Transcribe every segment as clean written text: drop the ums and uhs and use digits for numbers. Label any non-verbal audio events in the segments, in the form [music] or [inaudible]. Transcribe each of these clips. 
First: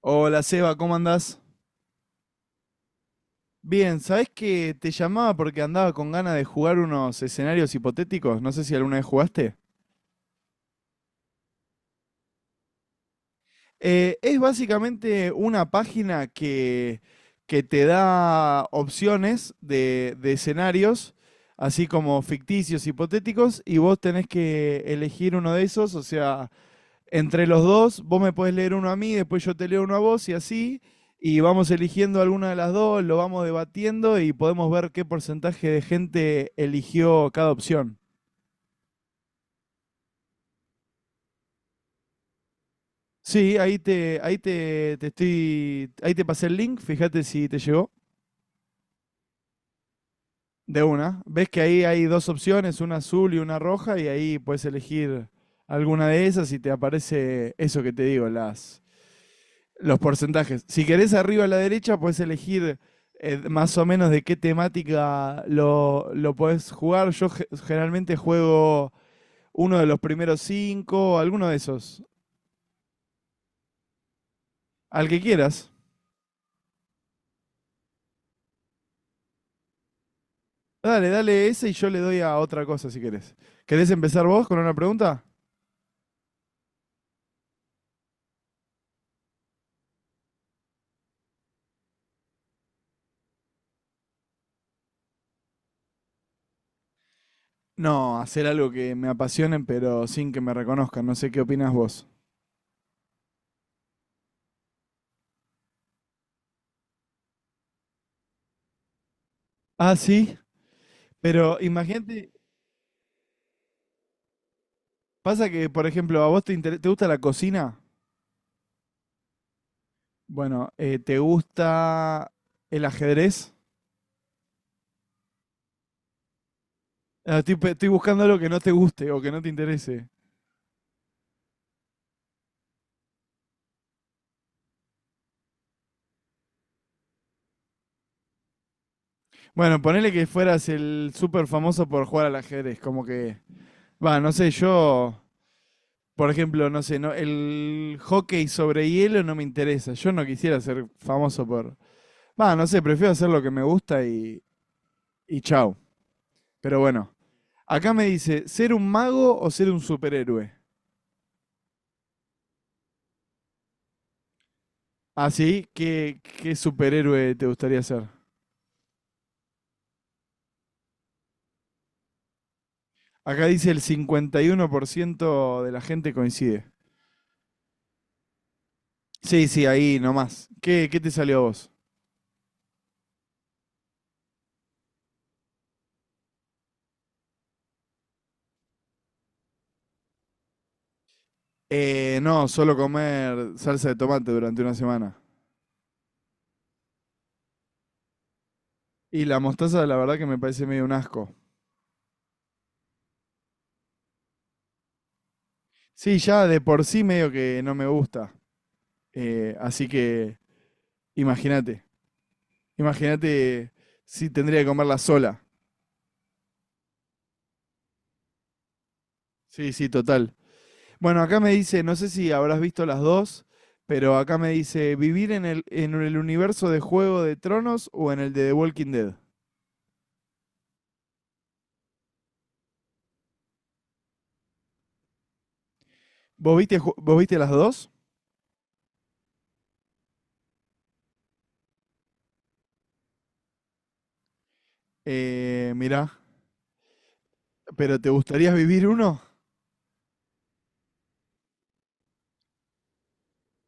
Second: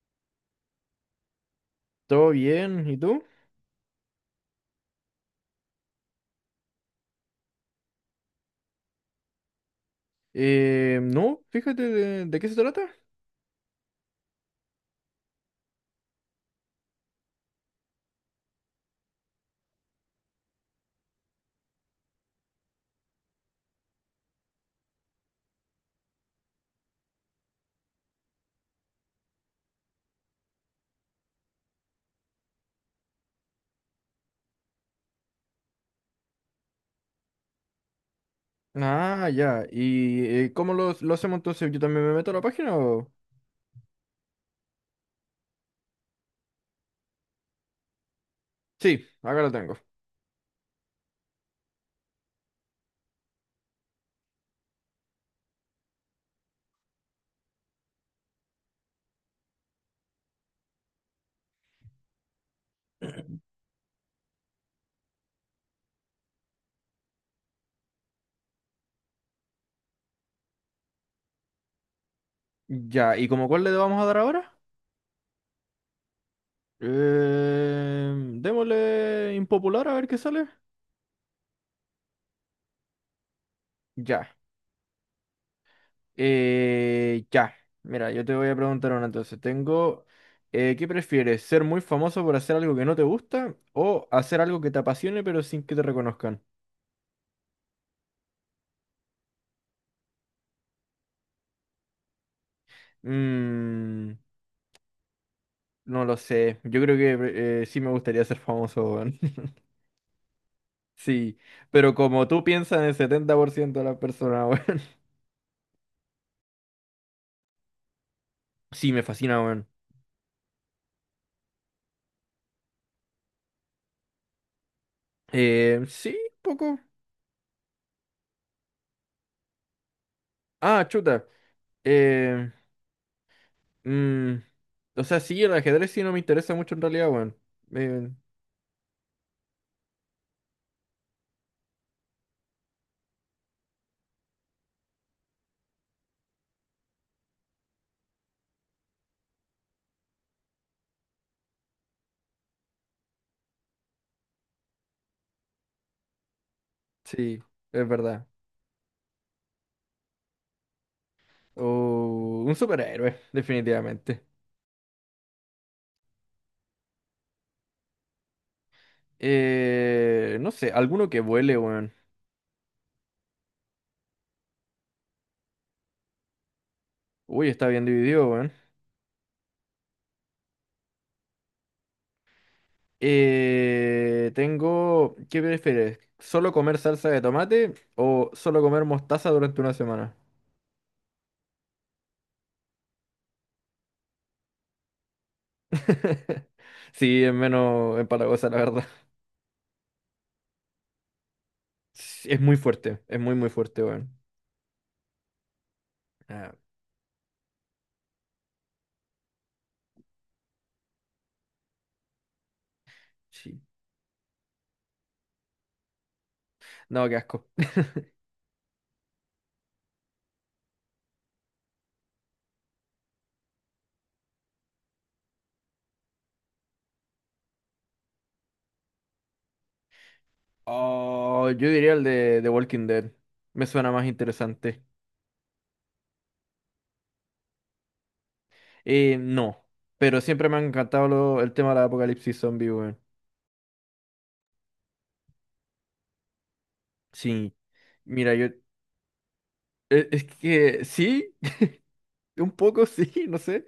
Hola Seba, ¿cómo andás? ¿Todo bien? ¿Y tú? Bien, ¿sabés que te llamaba porque andaba con ganas de jugar unos escenarios hipotéticos? No sé si alguna vez jugaste. No, fíjate, de qué se trata. Es básicamente una página que te da opciones de escenarios, así como ficticios, hipotéticos, y vos tenés que elegir uno de esos, o sea, entre los dos, vos me podés leer uno a mí, después yo te leo uno a vos y así, y vamos eligiendo alguna de las dos, lo vamos debatiendo y podemos ver qué porcentaje de gente eligió cada opción. Ah, ya. ¿Y cómo lo hacemos entonces? ¿Yo también me meto a la página o...? Sí, ahí te pasé el link, fíjate si te llegó Sí, acá lo tengo. de una. Ves que ahí hay dos opciones, una azul y una roja, y ahí puedes elegir alguna de esas y te aparece eso que te digo, los porcentajes. Si querés arriba a la derecha, puedes elegir más o menos de qué temática lo podés jugar. Yo generalmente juego uno de los primeros cinco, alguno de esos. Ya, ¿y como cuál le vamos a dar ahora? Al que quieras. Eh, Démosle impopular a ver qué sale. Dale, dale ese y yo le doy a otra cosa si querés. ¿Querés empezar Ya. vos con una pregunta? Eh, ya. Mira, yo te voy a preguntar una entonces. ¿Qué prefieres? ¿Ser muy famoso por hacer algo que no te gusta o hacer algo que te apasione pero sin que te reconozcan? No, hacer algo que me apasionen pero sin que me reconozcan. No sé qué opinas vos. Mmm... No lo sé. Yo creo que sí me gustaría ser famoso, weón. [laughs] Ah, sí, Sí, pero pero como imagínate, tú piensas en el 70% de las personas, weón. pasa que, por ejemplo, a vos te gusta la cocina. [laughs] Sí, me fascina, weón. Bueno, ¿te gusta el ajedrez? Sí, un poco. Ah, Estoy buscando algo que no te guste o que no te interese. Ah, chuta. Eh, mm, o sea, sí, el ajedrez sí no me interesa mucho en realidad, weón. Eh, Bueno, ponele que fueras el súper famoso por jugar al ajedrez, como que... Va, no sé, yo, por ejemplo, no sé, no, el hockey sobre hielo no me interesa. Yo no quisiera ser famoso por... Va, no sé, prefiero hacer lo que me gusta y chau. Pero bueno, sí, es acá me verdad. dice, ¿ser un mago o ser un superhéroe? O un superhéroe, definitivamente. Así, ¿qué superhéroe te gustaría ser? No sé, alguno que vuele, weón. Acá dice el 51% de la gente coincide. Uy, está bien dividido, weón. Sí, sí, ahí nomás. ¿Qué te salió a vos? Tengo, ¿qué prefieres? ¿Solo comer salsa de tomate o solo comer mostaza durante una semana? No, solo comer salsa de tomate durante una semana. [laughs] Sí, es menos empalagosa, la verdad. Y la mostaza, la verdad que me parece medio un asco. Sí, es muy fuerte, es muy fuerte, weón. Sí, ya Ah, de por sí medio que no me gusta. Así que imagínate. sí. Imagínate si tendría que comerla sola. No, qué asco. Sí, sí, total. Bueno, acá me dice, no sé si habrás visto las dos, pero acá me dice, ¿vivir en en el universo de Juego de Tronos o en el de The Walking Dead? Oh, yo diría el de Walking Dead. Me suena más interesante. Vos viste las dos? No, pero siempre me ha encantado el tema del apocalipsis zombie, weón. Mirá, Sí. ¿pero te Mira, yo... gustaría vivir uno? Es que sí, [laughs] un poco sí, no sé.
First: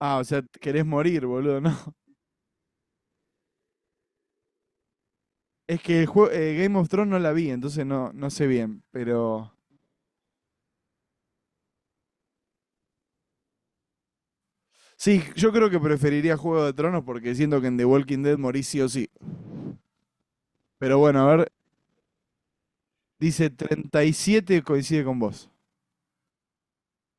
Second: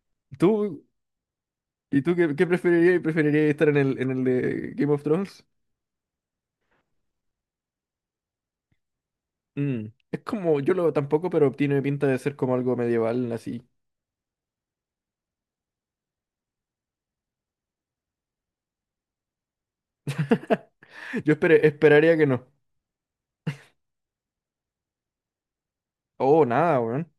Ah, o sea, querés ¿Tú? morir, boludo, ¿no? [laughs] ¿Y tú qué preferirías? ¿Preferirías estar en en el de Game of Thrones? Es que el Game of Thrones no la vi, entonces no, no sé bien, pero... Mm. Es como, yo lo tampoco, pero tiene pinta de ser como algo medieval, así. Sí, yo creo que preferiría Juego de Tronos porque siento que en The Walking Dead morís sí o sí. Pero bueno, [laughs] a ver, Esperaría que no. dice 37 coincide con vos. Oh, nada, weón.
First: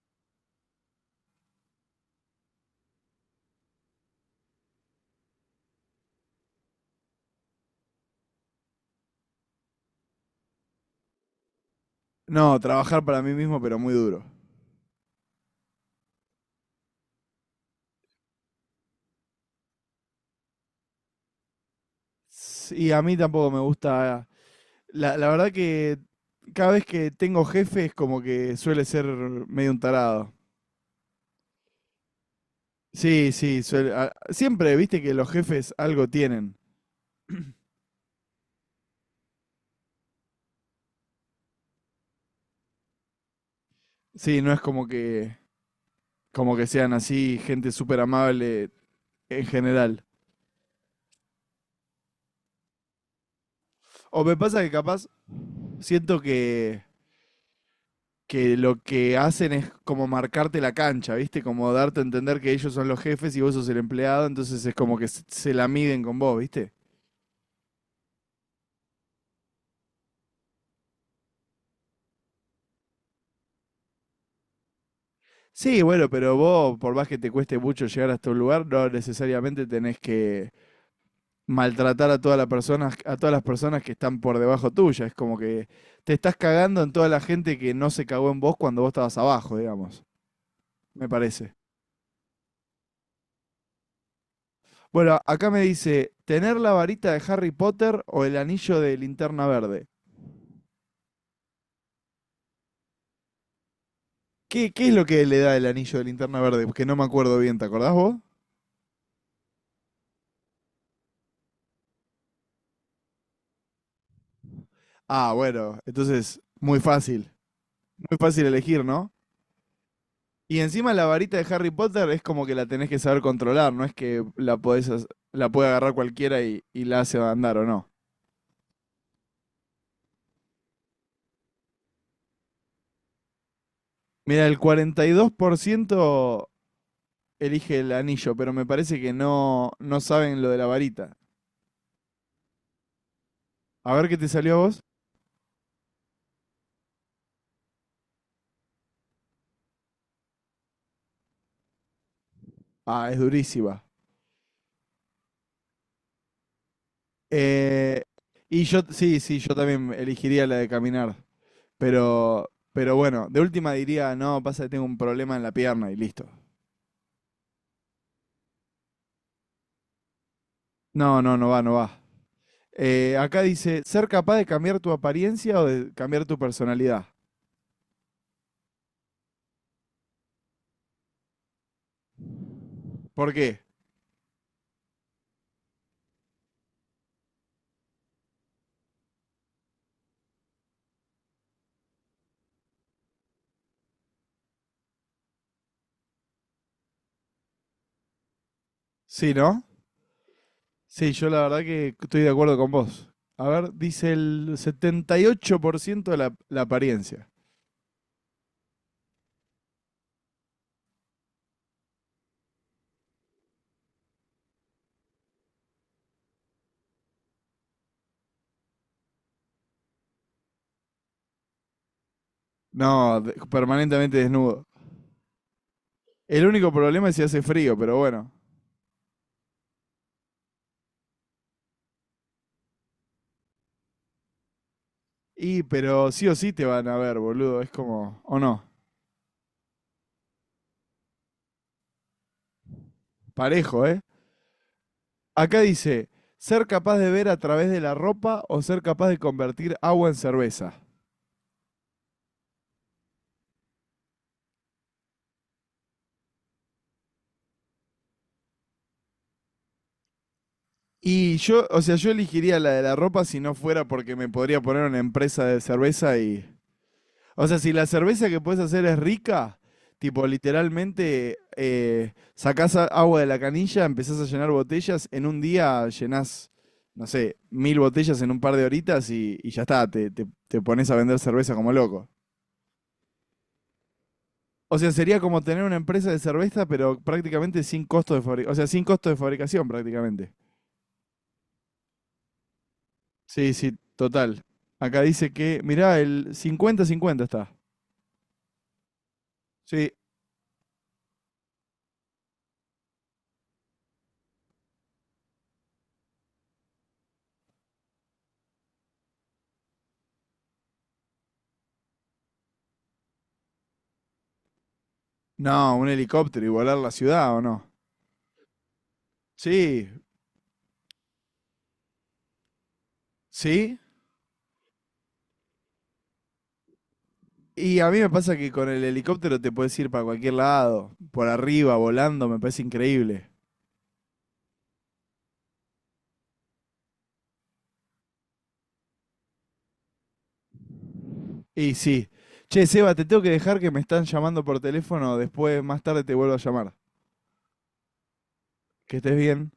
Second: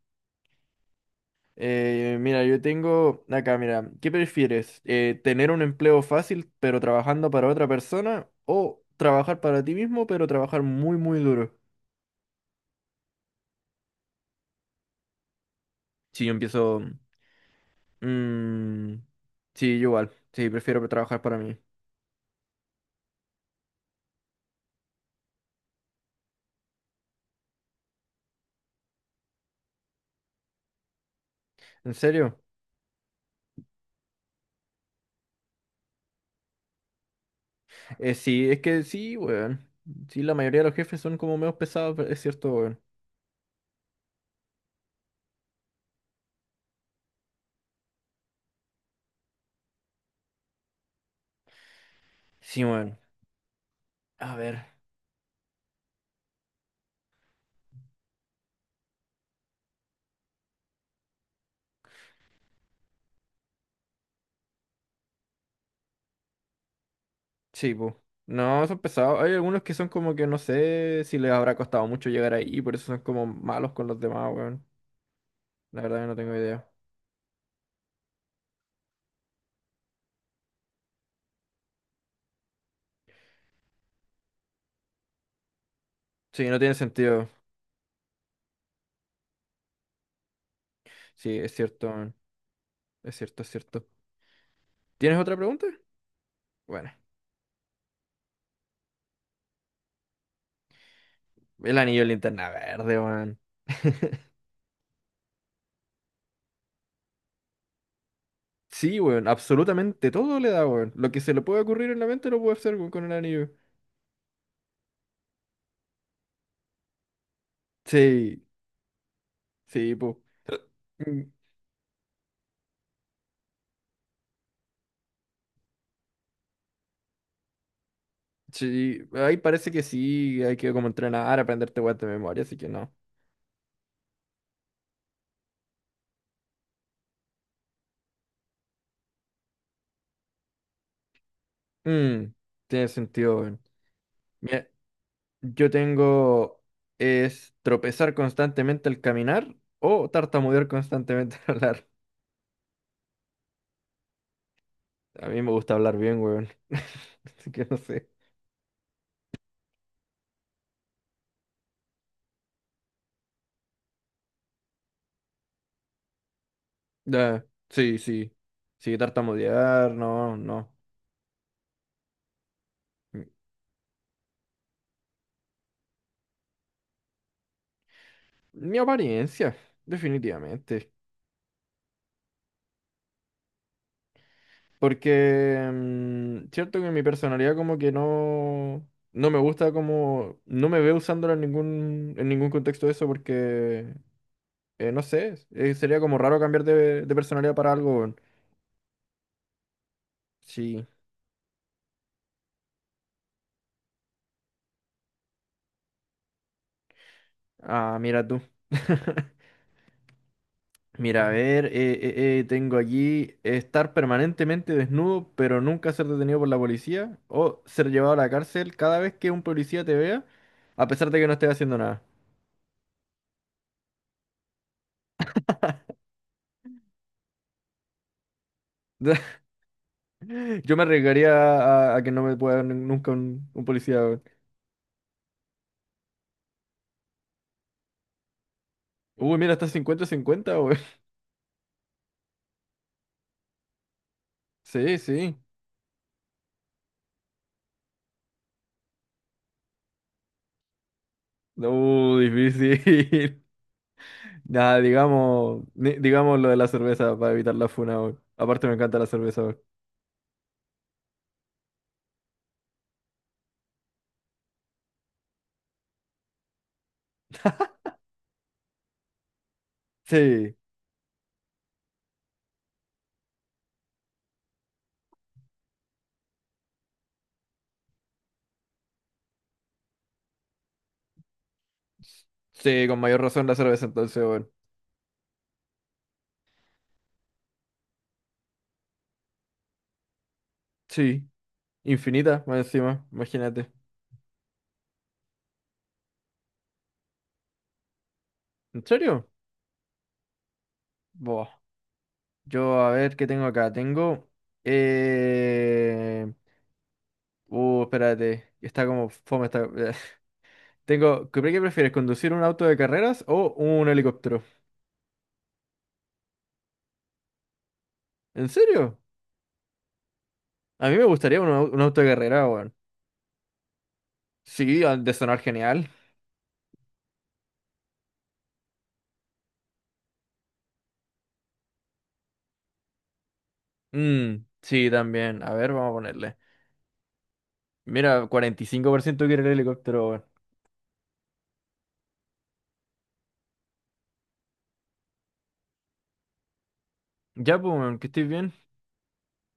Mira, yo tengo acá, mira, ¿qué prefieres? ¿Tener un empleo fácil pero trabajando para otra persona? ¿O trabajar para ti mismo pero trabajar muy duro? No, trabajar para mí mismo, pero muy duro. Sí, yo empiezo... mm, sí, yo igual. Sí, prefiero trabajar para mí. Sí, a mí tampoco me gusta. La verdad que cada vez que tengo jefes, como que suele ser medio un tarado. ¿En serio? Sí, sí, siempre, viste que los jefes algo tienen. Sí, es que sí, weón. Sí, la mayoría de los jefes son como menos pesados, pero es cierto, weón. Sí, no es como que sean así, gente súper amable en general. Sí, weón. O me A pasa ver. que capaz siento que lo que hacen es como marcarte la cancha, viste, como darte a entender que ellos son los jefes y vos sos el empleado, entonces es como que se la miden con vos, viste. Sí, pues. No, son pesados. Hay algunos que son como que no sé si les habrá costado mucho llegar ahí, por eso son como malos con los demás, weón. Sí, La verdad que bueno, no pero tengo idea. vos, por más que te cueste mucho llegar hasta un lugar, no necesariamente tenés que maltratar a todas las personas, a todas las personas que están por debajo tuya. Es como que te estás Sí, no tiene cagando en toda la sentido. gente que no se cagó en vos cuando vos estabas abajo, digamos. Me Sí, es parece. cierto, weón. Es cierto, es cierto. Bueno, ¿Tienes otra acá me pregunta? dice, ¿tener la Bueno. varita de Harry Potter o el anillo de linterna verde? El anillo de linterna verde, weón. [laughs] ¿Qué es lo que le da el anillo de linterna verde? Porque no me acuerdo bien, ¿te acordás vos? Sí, weón. Absolutamente todo le da, weón. Lo que se le puede ocurrir en la mente lo puede hacer, weón, con el anillo. Ah, bueno, entonces, muy fácil. Muy fácil Sí, elegir, ¿no? sí, pues. Y encima la Mm, varita de Harry Potter es como que la tenés que saber controlar, no es que la podés, la puede agarrar cualquiera y la hace andar o no. Sí, ahí parece que sí, hay que como entrenar, aprenderte weas de memoria, así que no. Mira, el 42% elige el anillo, pero me parece que no, no saben lo de la varita. Mm, Tiene sentido, weón. A ver qué te salió a Mira, vos. yo tengo es tropezar constantemente al caminar o tartamudear constantemente [laughs] al hablar. Ah, es durísima. A mí me gusta hablar bien, weón. [laughs] Así que no Eh, sé. y yo, sí, sí, yo también elegiría la de caminar. Pero bueno, de última diría, no, pasa que tengo un problema en la pierna y listo. Ya, sí, sí. Sí, tartamudear, no, no. No, no, no va, no va. Mi Acá dice, ser capaz de cambiar tu apariencia o de cambiar tu personalidad. Mi apariencia, definitivamente. ¿Por qué? Porque, cierto que mi personalidad como que no, no me gusta como, no me veo usándola en ningún contexto de eso porque, no sé, sería como raro cambiar de personalidad para algo, weón. Sí, ¿no? Sí. Sí, yo la verdad que estoy de acuerdo con vos. A ver, dice el 78% de la apariencia. Ah, mira tú. [laughs] Mira, a ver, tengo aquí estar permanentemente desnudo pero nunca ser detenido por la policía o ser llevado a la cárcel cada vez que un policía te vea a pesar de que no estés haciendo nada. No, permanentemente desnudo. El único problema es si hace frío, pero bueno. [laughs] Yo me arriesgaría a que no me pueda nunca un policía, weón. Y, pero sí o sí te van a ver, boludo. Es como, o no, Uy, mira, está 50 cincuenta, weón. parejo, ¿eh? [laughs] Sí, sí. Acá dice, ser capaz de ver a través de la ropa o ser capaz de convertir agua en cerveza. Difícil. [laughs] Nada, digamos, digamos lo de la cerveza para evitar la funa, weón. Aparte me encanta la cerveza, weón. Y yo, o sea, yo elegiría la de la ropa si no fuera porque me podría poner una empresa de cerveza y... O sea, si la cerveza que puedes hacer es rica, tipo Sí. literalmente sacás agua de la canilla, empezás a llenar botellas, en un día llenás, no sé, 1000 botellas en un par de horitas y ya está, te pones a vender cerveza como loco. Sí, con mayor razón la cerveza entonces, weón. O sea, sería como tener una empresa de cerveza, pero prácticamente sin costo de fabricación, o sea, sin costo de fabricación prácticamente. Sí. Infinita, más encima, Sí, imagínate. sí, total. Acá dice que, mirá, el 50-50 está. ¿En serio? Sí. Buah. Yo, a ver, ¿qué tengo acá? Eh... Espérate. Está como fome esta... [laughs] Tengo, qué prefieres? ¿Conducir un auto de carreras o un helicóptero? No, un helicóptero y volar la ciudad, ¿o no? ¿En serio? Sí, A mí me gustaría un auto de carrera, weón. sí. Sí, ha de sonar genial. Y a mí me pasa que con el helicóptero te puedes ir para cualquier lado, por arriba, volando, me parece increíble. Mm, sí, también. A ver, vamos a ponerle. Mira, 45% quiere el helicóptero, weón. Y sí. Che, Seba, te tengo que dejar que me están llamando por teléfono, después más tarde te vuelvo a llamar. Ya, pues, weón, que estés bien. Que estés bien.